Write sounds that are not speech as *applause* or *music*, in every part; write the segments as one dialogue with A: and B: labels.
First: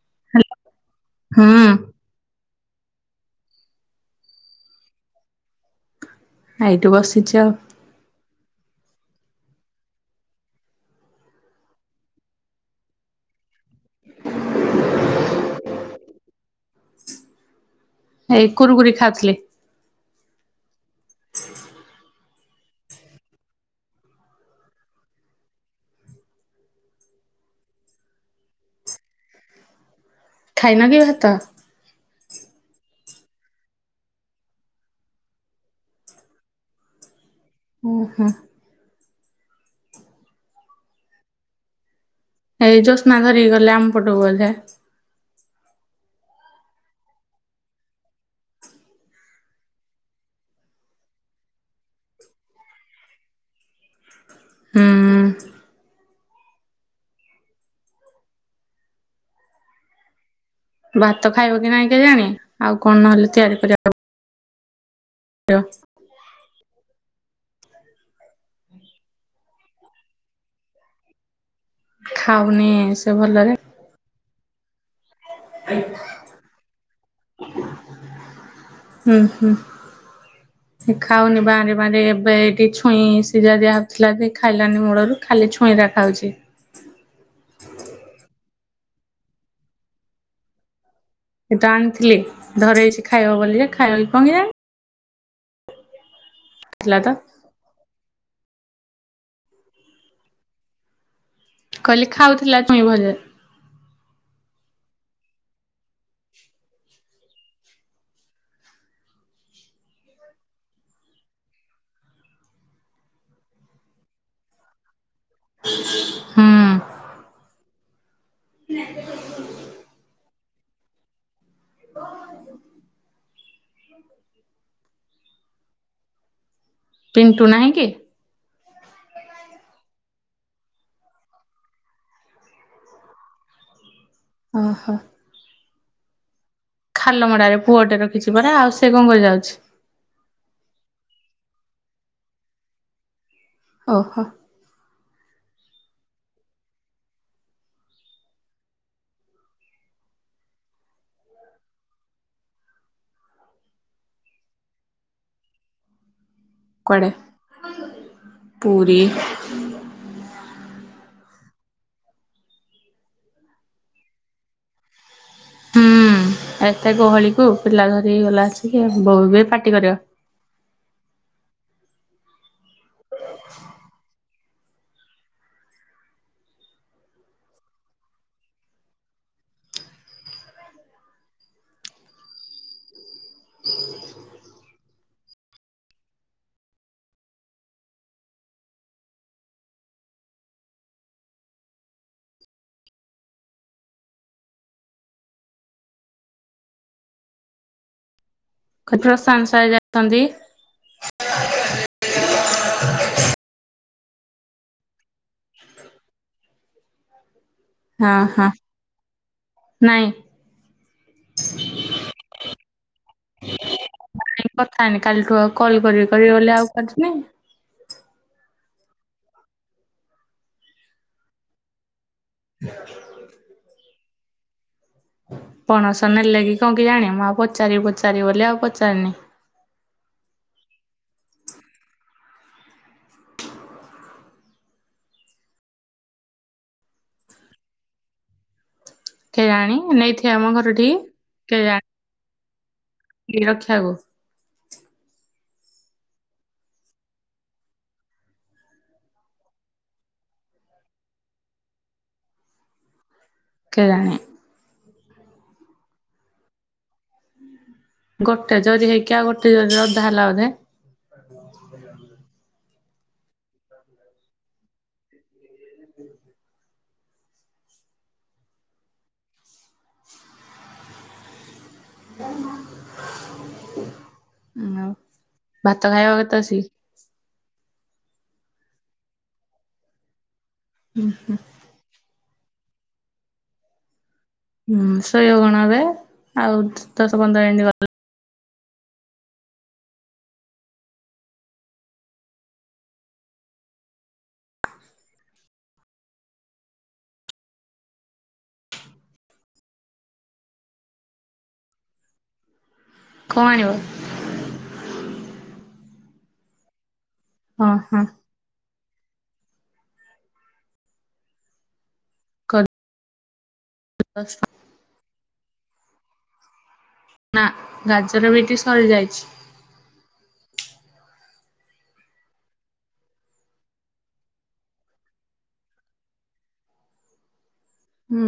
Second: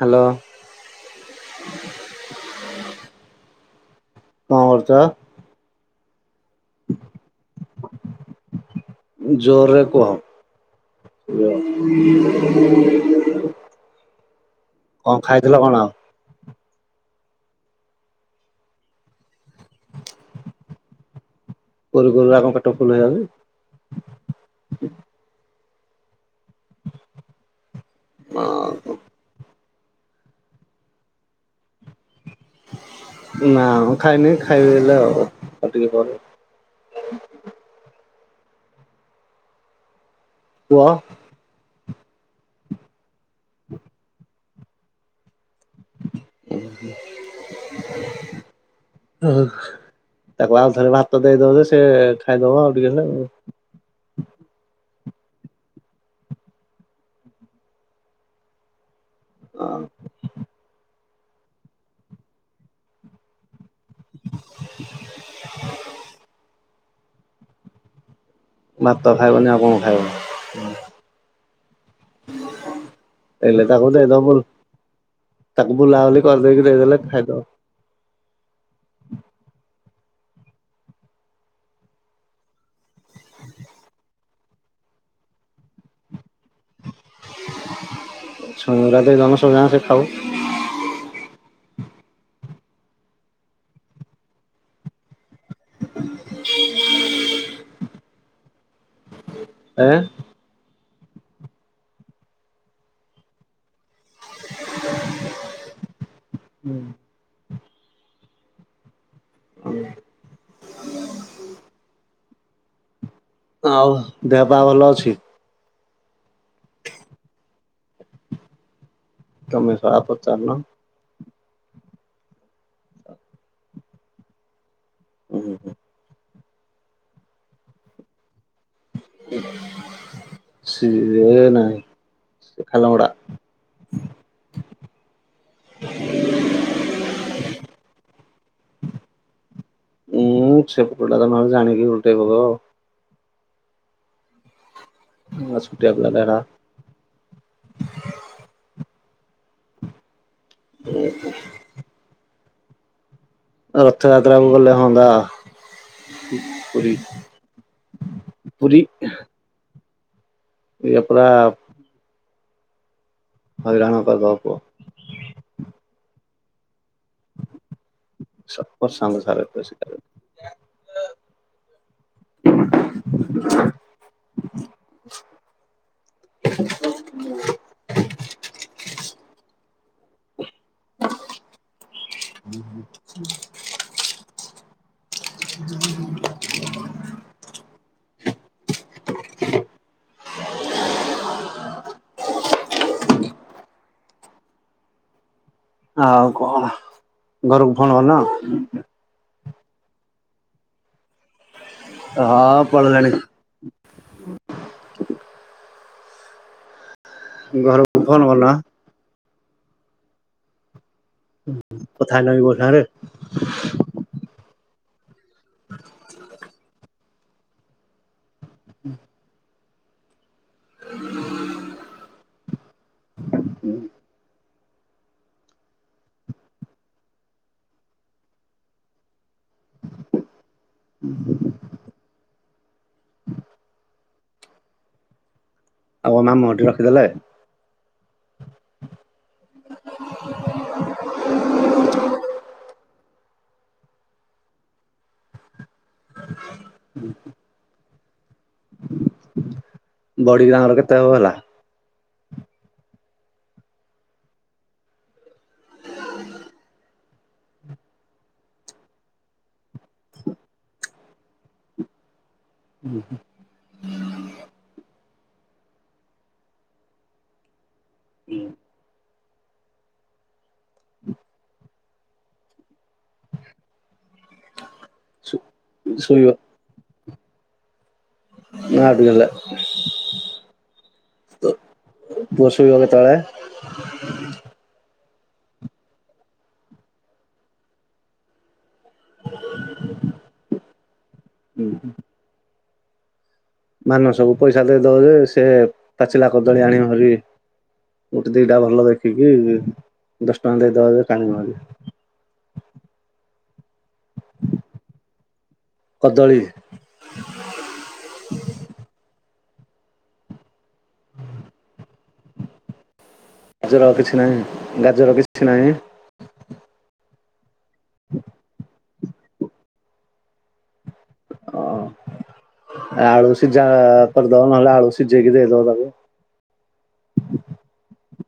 A: Hello
B: ହଁ
A: କଣ କରୁଚ?
B: ଆ ଏଇଠି ବସିଛି ଆଉ।
A: ଜୋରରେ କୁହ। *inaudible* କଣ ଖାଇଥିଲ କଣ?
B: ଏଇ କୁୁରକୁରି ଖାଉଥିଲେ। *inaudible*
A: କରୁକରୁ ଆ ପେଟ ଫୁଲ ହେଇଗଲାଣି। ହଁ
B: ଖାଇନ କି ଭାତ?
A: ନା ଖାଇନି ଖାଇବିଅବିକା ଆଉ ଆଉ ଟିକେ ପରେ।
B: ଆ ହା।
A: କୁହ।
B: ଏଇ ଯଷ୍ଟ ନା ଧରିକି ଗଲେ ଆମ ପଟକୁ ଗଲେ।
A: ଓ। ତାକୁ ଆଉ ଥରେ ଭାତ ଦେଇଦବ ଯେ ସେ ଖାଇଦବ ଆଉ ଟିକେ ହେଲେ।
B: ହୁଁ।
A: ଅଁ।
B: ଭାତ ଖାଇବ କି ନାଇଁ କେଜାଣି ଆଉ କଣ ନହେଲେ ତିଆରି କରିବା। *unintelligible*
A: ଭାତ ଖାଇବନି ଆଉ କଣ ଖାଇବ?
B: ଖାଉନି ସେ ଭଲରେ।
A: ହେଲେ ତାକୁ ଦେଇଦବ ବୁ ତାକୁ ବୁଲାବୁଲି କରିଦେଇକି ଦେଇଦେଲେ ଖାଇଦବ।
B: ହୁଁ ହୁଁ।
A: ହୁଁ
B: ଖାଉନି ବାଁରି ବାଁରି ଏବେ ଏଇଠି ଛୁଇଁ ସିଝା ଦିଆହଉଥିଲା ଖାଇଲାନି ମୂଳରୁ। ଖାଲି ଛୁଇଁ ରା ଖାଉଛି।
A: *unintelligible* ଜନସଜା ସେ ଖାଉ।
B: ସେଇଠା ଆଣିଥିଲି ଧରେଇଛି ଖାଇବ ବୋଲି ଯେ ଖାଇବ କି କଣ କେଜାଣି।
A: ହୁଁ
B: ଥିଲା ତ।
A: ଁ *unintelligible* ଆଁ?
B: କହିଲି ଖାଉଥିଲା ଛୁଇଁ ଭଜା।
A: ହୁଁ। ହଁ। ଆଉ ଦେହ ପା ଭଲ ଅଛି?
B: ହୁଁ।
A: ତମେ ସଳା ପଚାରୁନ।
B: ହ
A: ହୁଁ ହୁଁ।
B: ପିଣ୍ଟୁ ନାହିଁ କି?
A: ସିଏ ନାହିଁ ସେ ଖାଲହଡ଼ା।
B: ଅ ହ। ଖାଲ ମଡ଼ାରେ ପୁଅଟେ ରଖିଛି ପରା ଆଉ ସେ କଣ କରି ଯାଉଛି?
A: ଉୁଁ ସେପଟା ତମେ ଜାଣିକି ଉଲଟେଇ ପକେଇବ ଆଉ।
B: ଓ ହ।
A: ହସ୍ପିଟାଲ ଟା *unintelligible* ହ ରଥଯାତ୍ରା ବି ଗଲେ ହନ୍ତା। ପୁରୀ
B: କୁଆଡେ
A: ପୁରୀ।
B: ପୁରୀ
A: ଏୟା ପରା ହଇରାଣ କରିଦବ ପୁଅ।
B: ହୁଁ ଏତେ ଗହଳି କୁ ପିଲା ଧରି ଗଲା ଆସିକି
A: ପ୍ରଶାନ୍ତ
B: ବୋଉ
A: ସାର୍
B: ବି ପାଟି କରିବ।
A: ଆଉ କଣ ଘରକୁ ଫୋନ୍ କରିନ?
B: ପ୍ରଶାନ୍ତ ସାର ଯାଇଛନ୍ତି।
A: ହଁ ପଳେଇଲାଣି। ଘରକୁ।
B: ହଁ
A: ଫୋନ କଲ
B: ହଁ ନାଇଁ
A: କଥା ହେଲଣି ବୋଉ ସାଙ୍ଗରେ?
B: ନାଇଁ କଥା ହେଇନି କାଲିଠୁ ଆଉ କଲ କରିବି କରିବି ବୋଲି ଆଉ କରିିନି।
A: ହୁଁ।
B: ହ
A: ହୁଁ।
B: ପଣସ ନେଲେ କି କଣ କେଜାଣି ମୁଁ ଆଉ ପଚାରିବି ପଚାରିବି ବୋଲି ଆଉ ପଚାରିନି।
A: ହୁଁ। ହୁଁ। ଆଉ କଣ ମାମୁ ଘରଠି ରଖିଦେଲେ?
B: କେଜାଣୀ ନେଇଥିବ ଆମ ଘରଠିକୀ କେଜାଣୀ ରଖିବାକୁ
A: ହ ବଡି ଗାଁର କେତେ ହବ ହେଲା?
B: କେଜାଣି। ଗୋଟେ ଜରି ହେଇକି ଆଉ ଗୋଟେ ଜରିର ଅଧା ହେଲା ବୋଧେ। ଜ
A: ହୁଁ ହୁଁ।
B: ହୁଁ।
A: ହୁଁ। ହୁଁ
B: ଭାତ ଖାଇବ କେତ
A: ଶୋଇବ
B: ବେଳସିକି?
A: ନାଁ ଅଟକିଗଲା। ପୁଅ ସୋଇବ କେତେବେଳେ?
B: ହୁଁ ଶୋଇବ କଣ ଏବେ ଆଉ ଦଶ ପନ୍ଦର ମିନିଟ ରହିଲା।
A: ହୁଁ। ମାନସକୁ ପଇସା ଦେଇଦଵ ଯେ ସେ ପାଚିଲା କଦଳୀ ଆଣିବ ଭାରି। ଗୋଟେ ଦିଟା ଭଲ ଦେଖିକି ଦଶ ଟଙ୍କା ଦେଇଦବା ଯେ *unintelligible*
B: କଣ ଆଣିବ?
A: କଦଳୀ।
B: ଆଁ ହଁ। କର
A: ଗାଜର କିଛି ନାହିଁ ଗାଜର କିଛି ନାହିଁ?
B: ନା ଗାଜର ବିଟ୍ ସରିଯାଇଛି।
A: ଓ ଆଳୁ ସିଝା କରିଦବ ନହେଲେ ଆଳୁ ସିଝେଇକି ଦେଇଦବ ତାକୁ।
B: ହୁଁ।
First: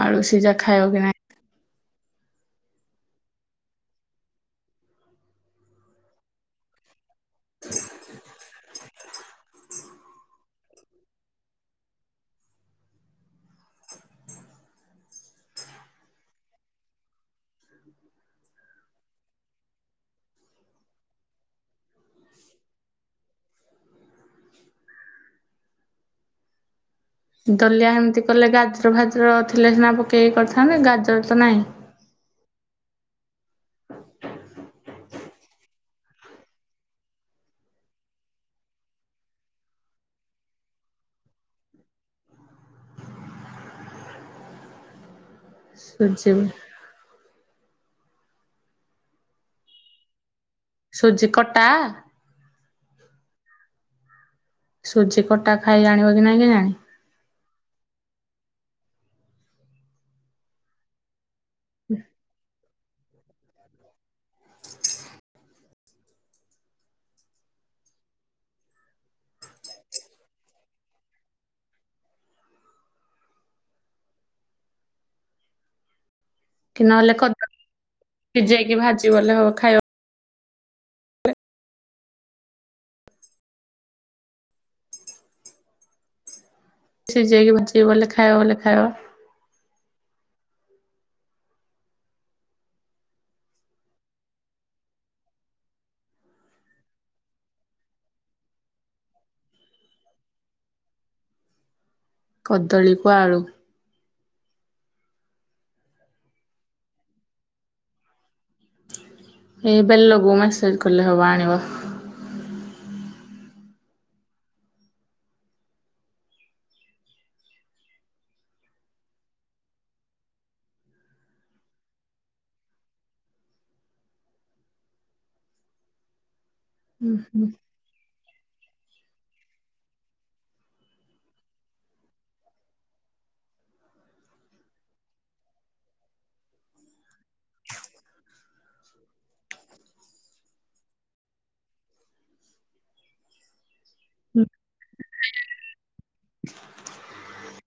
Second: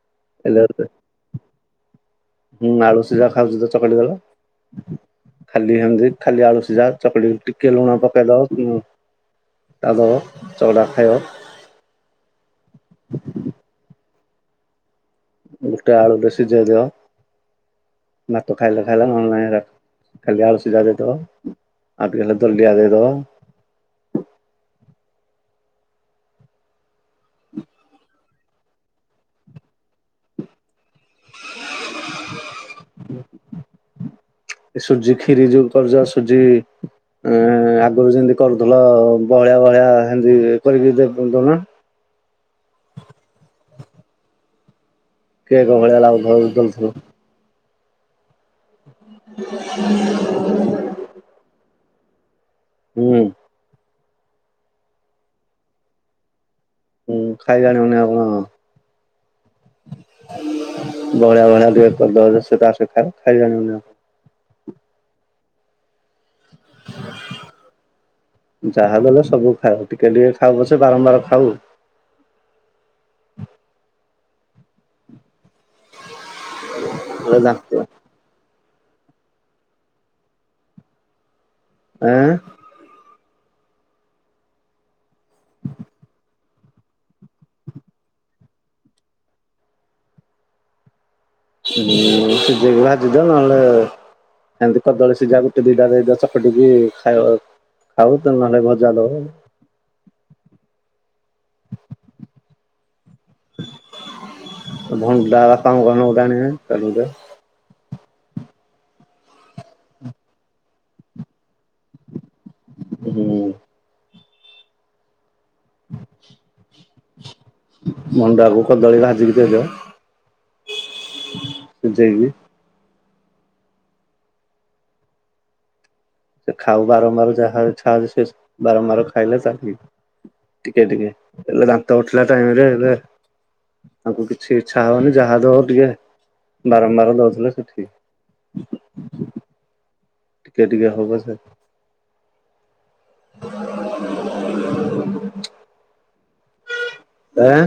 B: ଆଳୁ ସିଯା
A: ହେଲେ
B: ଖାଇବା କି ନାଇଁ।
A: ହୁଁ ଆଳୁ ସିଯା ଖାଉଚି ତ ଚକଟିଦେଲେ। ଖାଲି ହେମତି ଖାଲି ଆଳୁସୀଯା ଚକଡିକି ଟିକେ ଲୁଣ ପକେଇଦବ ଉ ତାଗ ଚଉଡ଼ା ଖାଇବ। ଗୋଟେ ଆଳୁଟେ ସିଝେଇ ଦିଅ ଭାତ ଖାଇଲେ ଖାଇଲ ନହେଲେ ନାହିଁ ରା କାଲି ଆଳୁ ସିଜା ଦେଇଦବ ଆଉ ଟିକେ ସେ ଦଲିଆ ଦେଇଦବ।
B: ଦଲିଆ ହେମତି କଲେ ଗାଜର ଫାଜର ଥିଲେ ସିନା ପକେଇକି କରିଥାନ୍ତେ ଗାଜର ତ ନାଇଁ।
A: ଉଁ ଏ ସୁଜି ଖିରି ଯୋଉ କରୁଚ ସୁଜି ଏଁ ଆଗୁରୁ ଯେମତି କରୁଥୁଲ ବହଳିଆ ବହଳିଆ ହେମତି କରିକି ଦେ ଦୋଉନ। କେକ୍ ଭଳିଆ
B: ସୁଜି
A: ଲାଗୁଥବ ଯେ ଦଉଥୁବ। *inaudible*
B: ସୁଜି କଟା?
A: ହୁଁ।
B: ସୁଜି କଟା ଖାଇ ଜାଣିବ କି ନାଇଁ କେଜାଣି?
A: ହୁଁ ଖାଇ ଜାଣିବନେଇ ଆଉ କଣ ବହଳିଆ ବହଳିଆ ଟିକେ କରିଦବ ଯେ ସିଏ ତାର ସଖାଳେ ଖାଇବା ନୋଉନା *inaudible* ଯାହା ବି ହେଲେ ସବୁ ଖାଇବ ଟିକେ ଟିକେ ଖାଉ ପଛେ ବାରମ୍ବାର ଖାଉ।
B: କି ନହେଲେ
A: ହେଲେ
B: କଦଳୀ
A: ଜାଣିଥିବ।
B: ସିଜେଇକି ଭାଜି ବଲେ ହବ ଖାଇବ।
A: ଆଁ?
B: ସିଜେଇକି ଭାଜିକି ବଲେ ଖାଇବ ବଲେ ଖାଇବ।
A: ହୁଁ ସିଜେଇକି ଭାଜି ଦିଅ ନହେଲେ ସେମତି କଦଳୀ ସିଜା ଗୋଟେ ଦୁଇଟା ଦେଇଦିଅ ଚପଟିକି ଖାଇବ। ଖାଉ ତ ନହେଲେ ଭଜା ଦବ।
B: କଦଳୀକୁ ଆଳୁ।
A: ଭଣ୍ଡା ବାପାଙ୍କୁ କହୁନ ଗୋଟେ ଆଣିବେ ତକୁଡେ।
B: ଏଇ ବେଲଗୁ ମାସେଜ୍ କଲେ ହବ ଆଣିବ।
A: ହୁଁ। ମଣ୍ଡାକୁ କଦଳୀ ଭାଜିକି ଦେଇଦିଅ। ସେଝେଇକି। ଏ ଖାଉ ବାରମ୍ବାର ଯାହା ଛାଡ଼଼ ସେ ବାରମ୍ବାର ଖାଇଲେ ସାଫି ଟିକେ ଟିକେ ହେଲେ ଦାନ୍ତ ଉଠିଲା ଟାଇମ୍ ରେ ହେଲେ ତାଙ୍କୁ କିଛି ଇଚ୍ଛା ହବନି ଯାହା ଦବ ଟିକେ ବାରମ୍ବାର ଦଉଥିଲେ ସେଠି ଟିକେ ଟିକେ ହବ ସେ *inaudible* ଆଁ?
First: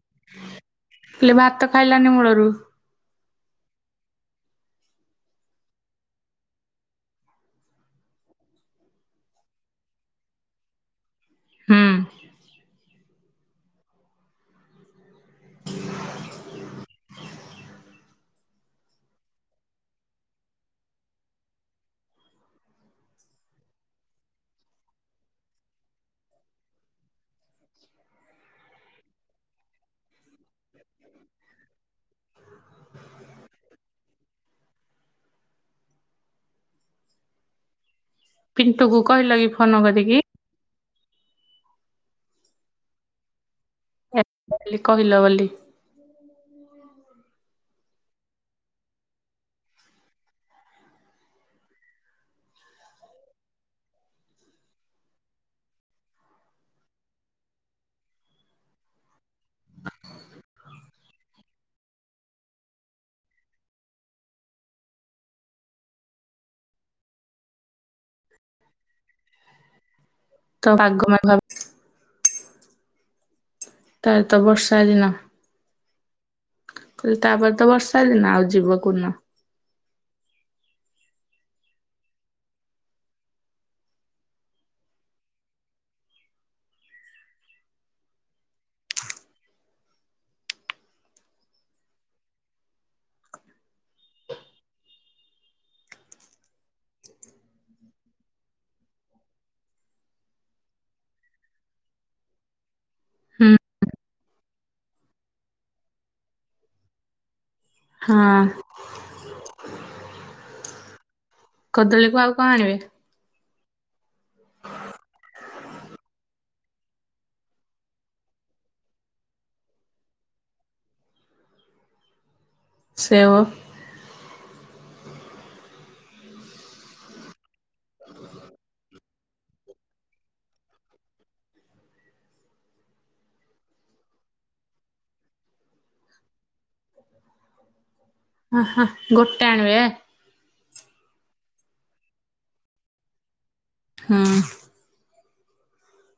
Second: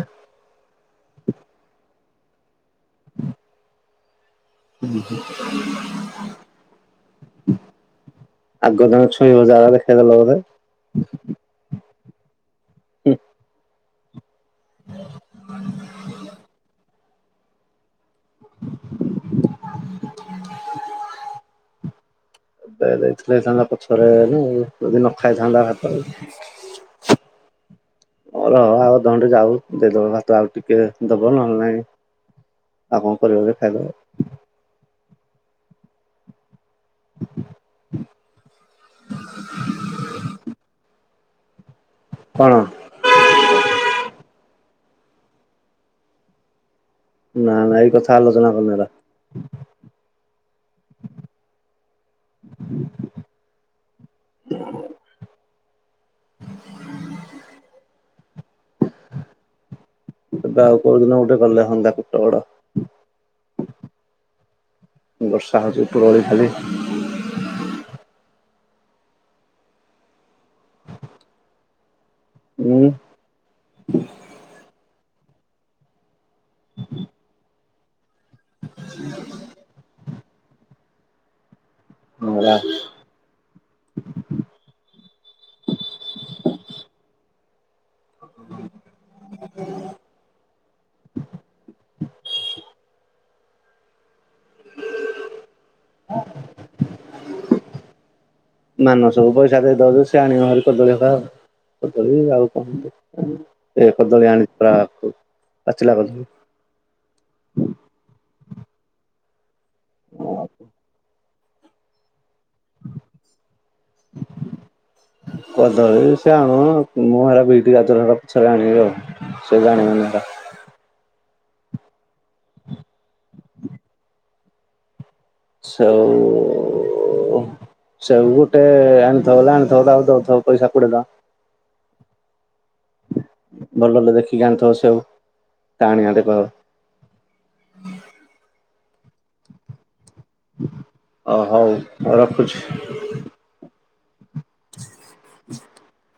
B: ହେଲେ ଭାତ ଖାଇଲାନି ମୂଳରୁ।
A: ଉଁ ହୁଁ। ଆଗଧାଅ ଛୁଇଁବ ଯା ହେଲେ ଖାଇଦେଲ ବୋଧେ।
B: ହୁଁ
A: ହୁଁ। *inaudible* ଦେଇଦେଇଥିଲେ ହେଇଥାନ୍ତା ପଛରେ ନୁ ଯଦି ନ ଖାଇଥାନ୍ତା ଭାତ। ଅ ରହ ଆଉ ଅଧଘଣ୍ଟେ ଯାଉ ଦେଇଦବ ଭାତ ଆଉ ଟିକେ ଦବ ନହେଲେ ନାଇଁ ଆଉ କଁ କରିବ ଯେ ଖାଇଦବ।
B: ପିଣ୍ଟୁକୁ କହିଲ କି ଫୋନ୍ କରିକି?
A: କଣ?
B: ଏ କହିଲି କହିଲ ବୋଲି।
A: ନା ନା ଏଇ କଥା ଆଲୋଚନା କରୁନୁ ହେରା *inaudible* ଏବେ ଆଉ କୋଉଦିନ ଗୋଟେ ଗଲେ ହଅନ୍ତା ଫତେଗଡ। ବର୍ଷା ହଉଛି ଉପରଓଳି ଖାଲି
B: ତ *unintelligible*
A: ହୁଁ
B: ତା'ର ତ ବର୍ଷା ଦିନ କହିଲି ତାପରେ ତ ବର୍ଷା ଦିନ ଆଉ ଯିବ କୋଉ' ନ?
A: ମଙ୍ଗଳବାର। ହୁଁ *inaudible* *inaudible* ନା ନା ସବୁ ପଇସା ଦେଇ ଦବ ଯଦି ସିଏ ଆଣିବା ହେରି କଦଳୀ ହେକା ଆଉ। କଦଳୀ ଆଉ କଣ
B: ହୁଁ
A: ଏ କଦଳୀ ଆଣିଛି ପୁରା ପାଚିଲା କଦଳୀ।
B: ହାଁ।
A: ଓ
B: କଦଳୀକୁ ଆଉ କଣ ଆଣିବେ?
A: କଦଳୀ ସିଏ ଆଣୁ ମୁଁ ହେରା ବିଟି, ଗାଜର ହେରା ପଛରେ ଆଣିବି ଆଉ ସିଏ ଜାଣିବନି ହେରା। ହୁଁ
B: ସେଓ
A: ସେଉ ସେଓ ଗୋଟେ ଆଣିଥବ ଗଲା ଆଣୁଥବ ତ ଆଉ ଦଉଥବ ପଇସା କୋଡ଼ିଏ ଟଙ୍କା। ଭଲ ଭଲ ଦେଖିକି ଆଣିଥିବ ସେଉ ଟାଣିଆଟେ *unintelligible*
B: ହ ହ ଗୋଟେ ଆଣିବେ?
A: ଅ ହଉ ହଉ ରଖୁଛି।
B: ହୁଁ।
A: ହ *unintelligible*